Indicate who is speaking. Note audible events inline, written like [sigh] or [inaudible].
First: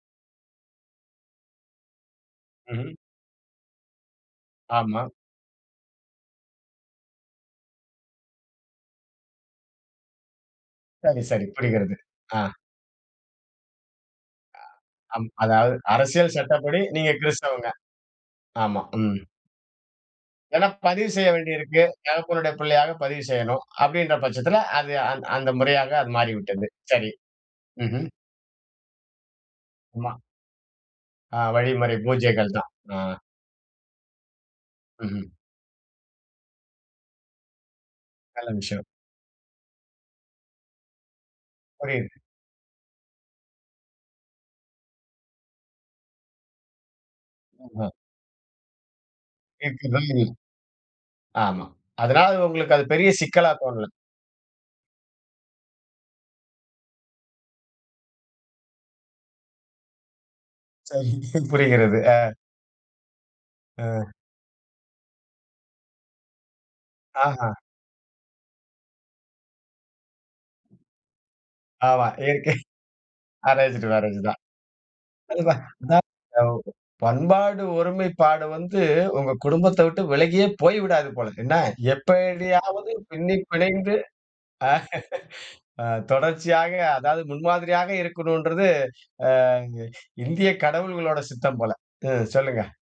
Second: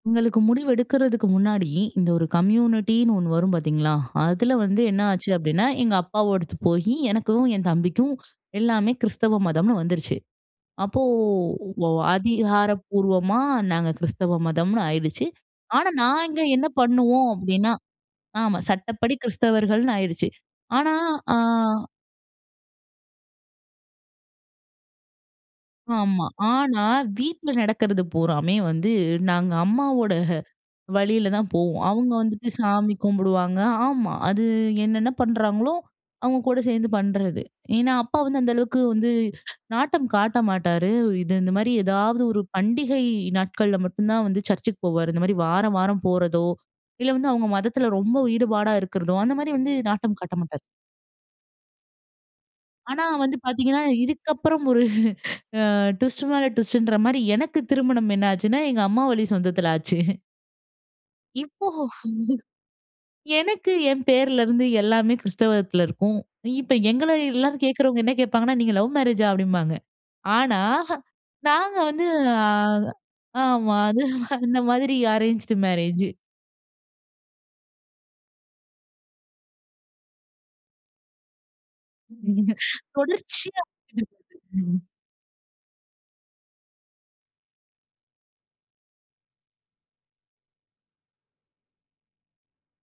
Speaker 1: எங்களுக்கு முடிவெடுக்கிறதுக்கு முன்னாடி, இந்த ஒரு
Speaker 2: ம்ஹ்ம்.
Speaker 1: கம்யூனிட்டின்னு ஒண்ணு வரும் பார்த்தீங்களா, அதுல வந்து என்ன
Speaker 2: ஆமா.
Speaker 1: ஆச்சு அப்படின்னா, எங்க அப்பாவோடது போயி எனக்கும், என் தம்பிக்கும் எல்லாமே கிறிஸ்தவ மதம்னு வந்துருச்சு. அப்போ
Speaker 2: சரி சரி
Speaker 1: வ
Speaker 2: புரிகிறது. ஆ.
Speaker 1: அதிகாரப்பூர்வமா நாங்க கிறிஸ்தவ
Speaker 2: அ.
Speaker 1: மதம்னு ஆயிருச்சு.
Speaker 2: அம். அதாவது
Speaker 1: ஆனா
Speaker 2: அரசியல்
Speaker 1: நாங்க என்ன
Speaker 2: சட்டப்படி நீங்க
Speaker 1: பண்ணுவோம்
Speaker 2: கிறிஸ்தவங்க.
Speaker 1: அப்படின்னா ஆமா
Speaker 2: ஆமா.
Speaker 1: சட்டப்படி
Speaker 2: ம்.
Speaker 1: கிறிஸ்தவர்கள்ன்னு ஆயிருச்சு.
Speaker 2: ஏன்னா
Speaker 1: ஆனா,
Speaker 2: பதிவு செய்ய
Speaker 1: ஆ,
Speaker 2: வேண்டியிருக்கு தகப்பனுடைய பிள்ளையாக பதிவு செய்யணும், அப்படின்ற பட்சத்துல அது அந்த அந்த முறையாக அது
Speaker 1: ஆமா.
Speaker 2: மாறிவிட்டது.
Speaker 1: ஆனா,
Speaker 2: சரி.
Speaker 1: வீட்ல நடக்கிறது
Speaker 2: ம்ஹ்ம்.
Speaker 1: பூராமே வந்து, நாங்க
Speaker 2: ஆமா.
Speaker 1: அம்மாவோட வழில
Speaker 2: ஆ.
Speaker 1: தான் போவோம்.
Speaker 2: வழிமுறை
Speaker 1: அவுங்க வந்துட்டு
Speaker 2: பூஜைகள் தான்.
Speaker 1: சாமி
Speaker 2: ஆ.
Speaker 1: கும்புடுவாங்க ஆமா. அது என்னென்னா
Speaker 2: ம்ஹ்ம்.
Speaker 1: பண்றாங்களோ அவுங்க கூட சேந்து பண்றது. ஏன்னா, அப்பா வந்து
Speaker 2: நல்ல
Speaker 1: அந்த அளவுக்கு
Speaker 2: விஷயம்.
Speaker 1: வந்து, நாட்டம் காட்ட மாட்டாரு. இது இந்த மாரி
Speaker 2: புரியிது.
Speaker 1: ஏதாவது ஒரு பண்டிகை நாட்கள்ல மட்டும் தான் வந்து சர்ச்சுக்கு போவாரு. இந்த மாரி வார வாரம் போறதோ! இல்ல வந்து அவுங்க மதத்துல
Speaker 2: ம்ஹான்.
Speaker 1: ரொம்ப ஈடுபாடா இருக்கிறதோ! அந்த மாரி வந்து நாட்டம் காட்ட
Speaker 2: [unintelligible]
Speaker 1: மாட்டாரு.
Speaker 2: ஆமா. அதனால உங்களுக்கு அது
Speaker 1: ஆனா
Speaker 2: பெரிய
Speaker 1: வந்து
Speaker 2: சிக்கலாத்
Speaker 1: பாத்தீங்கன்னா,
Speaker 2: தோணல!
Speaker 1: இதுக்க புறம் ஒரு, ஆ, ட்விஸ்ட்டு மேல ட்விஸ்ட்டுன்ற மாதிரி எனக்கு திருமணம் என்ன ஆச்சுன்னா எங்க அம்மா வழி சொந்தத்துல ஆச்சு.
Speaker 2: சரி.
Speaker 1: இப்போ
Speaker 2: புரிகிறது. ஆ.
Speaker 1: எனக்கு, என்
Speaker 2: அ.
Speaker 1: பேர்ல இருந்து எல்லாமே கிறிஸ்தவத்துல இருக்கும். இப்போ எங்கள
Speaker 2: ஆஹா.
Speaker 1: எல்லாரும் கேட்கறவங்க என்ன கேப்பாங்கன்னா, நீங்க லவ் மேரேஜா? அப்படின்பாங்க. ஆனா நாங்க வந்து
Speaker 2: ஆமா.
Speaker 1: ஆ
Speaker 2: இயற்கை
Speaker 1: ஆமா.
Speaker 2: அரேஞ்சுடு
Speaker 1: அது
Speaker 2: மேரேஜ் தான்.
Speaker 1: அந்த மாதிரி
Speaker 2: அது
Speaker 1: அரேஞ்ச்டு
Speaker 2: தான்.
Speaker 1: மேரேஜ்ஜூ.
Speaker 2: [unintelligible] பண்பாடு ஒருமைப்பாடு வந்து, உங்க குடும்பத்த விட்டு விலகியே போய்விடாது போல! என்ன? எப்படியாவது பின்னி
Speaker 1: தொடர்ச்சியா
Speaker 2: பிணைந்து
Speaker 1: [unintelligible]
Speaker 2: ஆ. தொடர்ச்சியாக, அதாவது முன்மாதிரியாக இருக்கணுன்றது, அ இங்கயே கடவுள்களோட சித்தம் போல. ம் சொல்லுங்க.